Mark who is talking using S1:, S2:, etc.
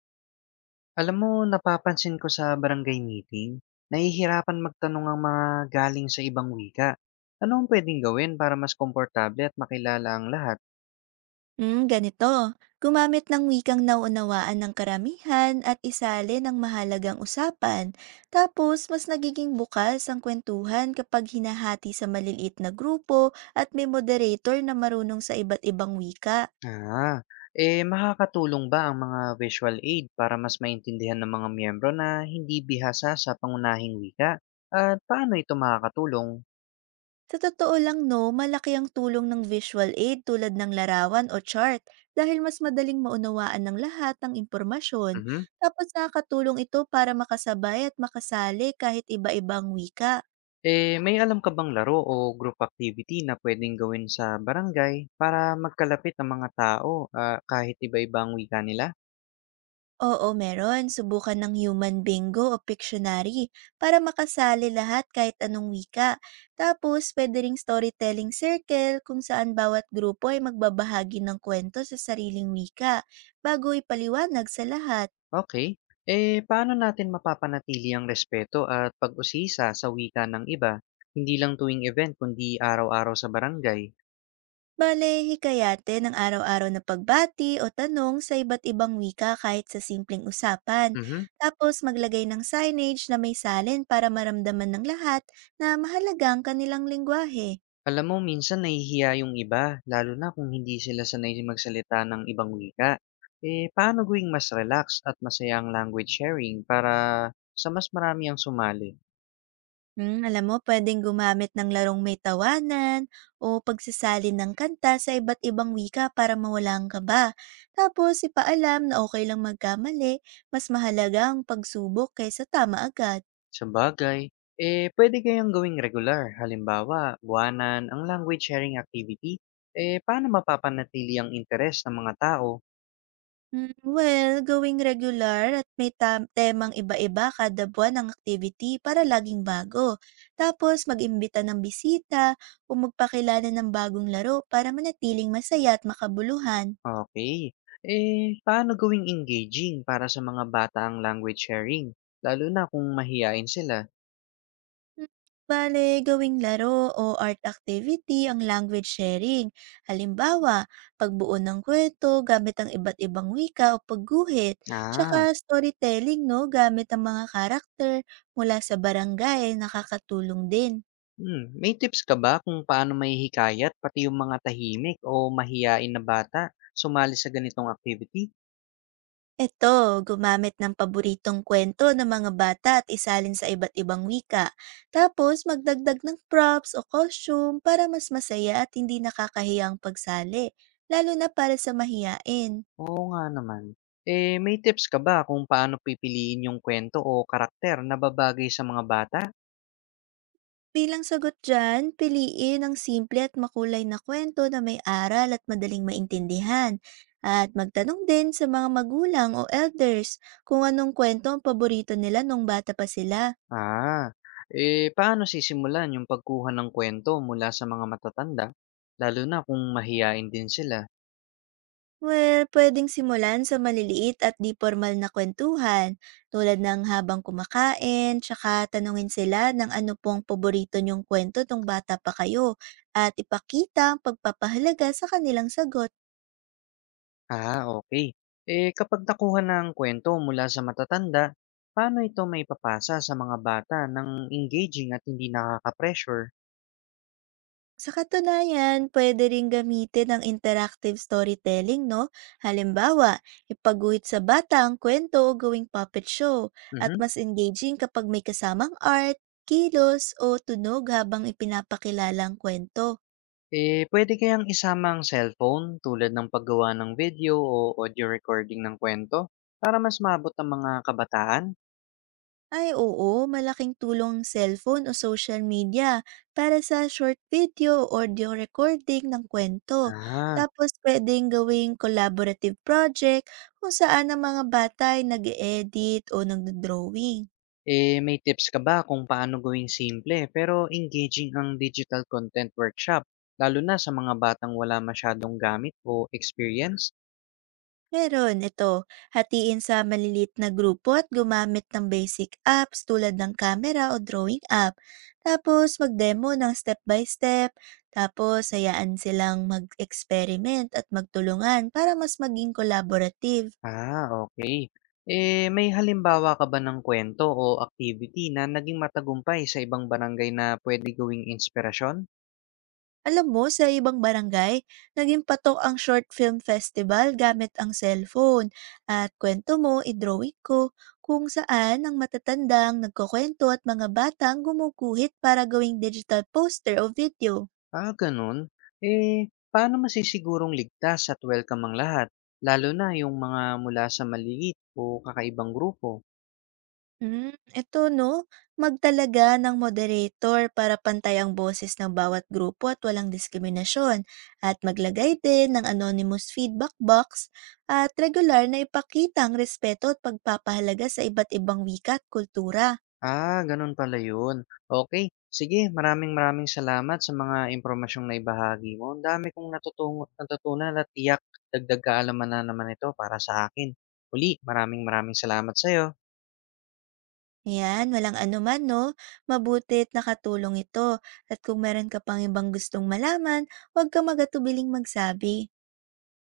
S1: Alam mo, napapansin ko sa barangay meeting, nahihirapan magtanong ang mga galing sa ibang wika. Ano ang pwedeng gawin para mas komportable at makilala ang lahat?
S2: Hmm, ganito. Gumamit ng wikang nauunawaan ng karamihan at isali ng mahalagang usapan. Tapos, mas nagiging bukas ang kwentuhan kapag hinahati sa maliliit na grupo at may moderator na marunong sa iba't ibang wika.
S1: Ah, eh, makakatulong ba ang mga visual aid para mas maintindihan ng mga miyembro na hindi bihasa sa pangunahing wika? At paano ito makakatulong?
S2: Sa totoo lang no, malaki ang tulong ng visual aid tulad ng larawan o chart dahil mas madaling maunawaan ng lahat ng impormasyon.
S1: Mhm.
S2: Tapos nakakatulong ito para makasabay at makasali kahit iba-ibang wika.
S1: Eh, may alam ka bang laro o group activity na pwedeng gawin sa barangay para magkalapit ang mga tao, ah, kahit iba-iba ang wika nila?
S2: Oo, meron. Subukan ng human bingo o Pictionary para makasali lahat kahit anong wika. Tapos, pwede ring storytelling circle kung saan bawat grupo ay magbabahagi ng kwento sa sariling wika bago ipaliwanag sa lahat.
S1: Okay. Eh, paano natin mapapanatili ang respeto at pag-usisa sa wika ng iba, hindi lang tuwing event kundi araw-araw sa barangay?
S2: Bale, hikayate ng araw-araw na pagbati o tanong sa iba't ibang wika kahit sa simpleng usapan.
S1: Mhm.
S2: Tapos maglagay ng signage na may salin para maramdaman ng lahat na mahalagang kanilang lingwahe.
S1: Alam mo, minsan nahihiya yung iba, lalo na kung hindi sila sanay magsalita ng ibang wika. Eh, paano gawing mas relax at masaya ang language sharing para sa mas marami ang sumali?
S2: Hmm, alam mo puwedeng gumamit ng larong may tawanan o pagsasali ng kanta sa iba't ibang wika para mawala ang kaba. Tapos ipaalam na okay lang magkamali, mas mahalaga ang pagsubok kaysa tama agad.
S1: Sa bagay. Eh, puwede kayang gawing regular, halimbawa buwanan ang language sharing activity. Eh, paano mapapanatili ang interes ng mga tao?
S2: Hmm, well, going regular at may temang iba-iba kada buwan ng activity para laging bago. Tapos mag-imbita ng bisita o magpakilala ng bagong laro para manatiling masaya at makabuluhan.
S1: Okay. Eh, paano gawing engaging para sa mga bata ang language sharing, lalo na kung mahiyain sila?
S2: Hmm, Bale, gawing laro o art activity ang language sharing. Halimbawa, pagbuo ng kwento gamit ang iba't ibang wika o pagguhit, tsaka
S1: Ah,
S2: storytelling no, gamit ang mga karakter mula sa barangay ay nakakatulong din.
S1: hmm. May tips ka ba kung paano mahihikayat pati yung mga tahimik o mahiyain na bata sumali sa ganitong activity?
S2: Eto, gumamit ng paboritong kwento ng mga bata at isalin sa iba't ibang wika. Tapos, magdagdag ng props o costume para mas masaya at hindi nakakahiyang pagsali, lalo na para sa mahiyain.
S1: Oo nga naman. Eh, may tips ka ba kung paano pipiliin yung kwento o karakter na babagay sa mga bata?
S2: Bilang sagot dyan, piliin ang simple at makulay na kwento na may aral at madaling maintindihan. At magtanong din sa mga magulang o elders kung anong kwento ang paborito nila nung bata pa sila.
S1: Ah, eh, paano sisimulan yung pagkuha ng kwento mula sa mga matatanda, lalo na kung mahiyain din sila?
S2: Well, pwedeng simulan sa maliliit at di formal na kwentuhan, tulad ng habang kumakain, tsaka tanungin sila ng ano pong paborito niyong kwento nung bata pa kayo, at ipakita ang pagpapahalaga sa kanilang sagot.
S1: Ah, okay. Eh, kapag nakuha na ang kwento mula sa matatanda, paano ito may papasa sa mga bata ng engaging at hindi nakaka-pressure?
S2: Sa katunayan, pwede ring gamitin ang interactive storytelling, no? Halimbawa, ipaguhit sa bata ang kwento o gawing puppet show at
S1: Mhm.
S2: mas engaging kapag may kasamang art, kilos o tunog habang ipinapakilala ang kwento.
S1: Eh, pwede kayang isama ang cellphone tulad ng paggawa ng video o audio recording ng kwento para mas maabot ang mga kabataan?
S2: Ay oo, malaking tulong ang cellphone o social media para sa short video o audio recording ng kwento.
S1: Ah,
S2: Tapos pwedeng gawing collaborative project kung saan ang mga bata ay nag-edit o nagdo-drawing.
S1: eh, may tips ka ba kung paano gawing simple pero engaging ang digital content workshop, lalo na sa mga batang wala masyadong gamit o experience?
S2: Meron, ito. Hatiin sa malilit na grupo at gumamit ng basic apps tulad ng camera o drawing app. Tapos mag-demo ng step by step. Tapos hayaan silang mag-experiment at magtulungan para mas maging collaborative.
S1: Ah, okay. Eh, may halimbawa ka ba ng kwento o activity na naging matagumpay sa ibang barangay na puwede gawing inspirasyon?
S2: Alam mo, sa ibang barangay, naging patok ang short film festival gamit ang cellphone at kwento mo, idrawing ko, kung saan ang matatandang nagkukwento at mga batang gumuguhit para gawing digital poster o video.
S1: Ah, gano'n. Eh, paano masisigurong ligtas at welcome ang lahat, lalo na yung mga mula sa maliit o kakaibang grupo?
S2: Hmm, eto 'no, magtalaga ng moderator para pantay ang boses ng bawat grupo at walang diskriminasyon. At maglagay din ng anonymous feedback box at regular na ipakita ang respeto at pagpapahalaga sa iba't ibang wika at kultura.
S1: Ah, ganun pala yun. Okay, sige, maraming maraming salamat sa mga impormasyong na ibahagi mo. Ang dami kong natutunan at tiyak dagdag kaalaman na naman ito para sa akin. Uli, maraming maraming salamat sa'yo.
S2: Yan, walang anuman 'no, mabuti't nakatulong ito. At kung meron ka pang ibang gustong malaman, huwag ka magatubiling magsabi.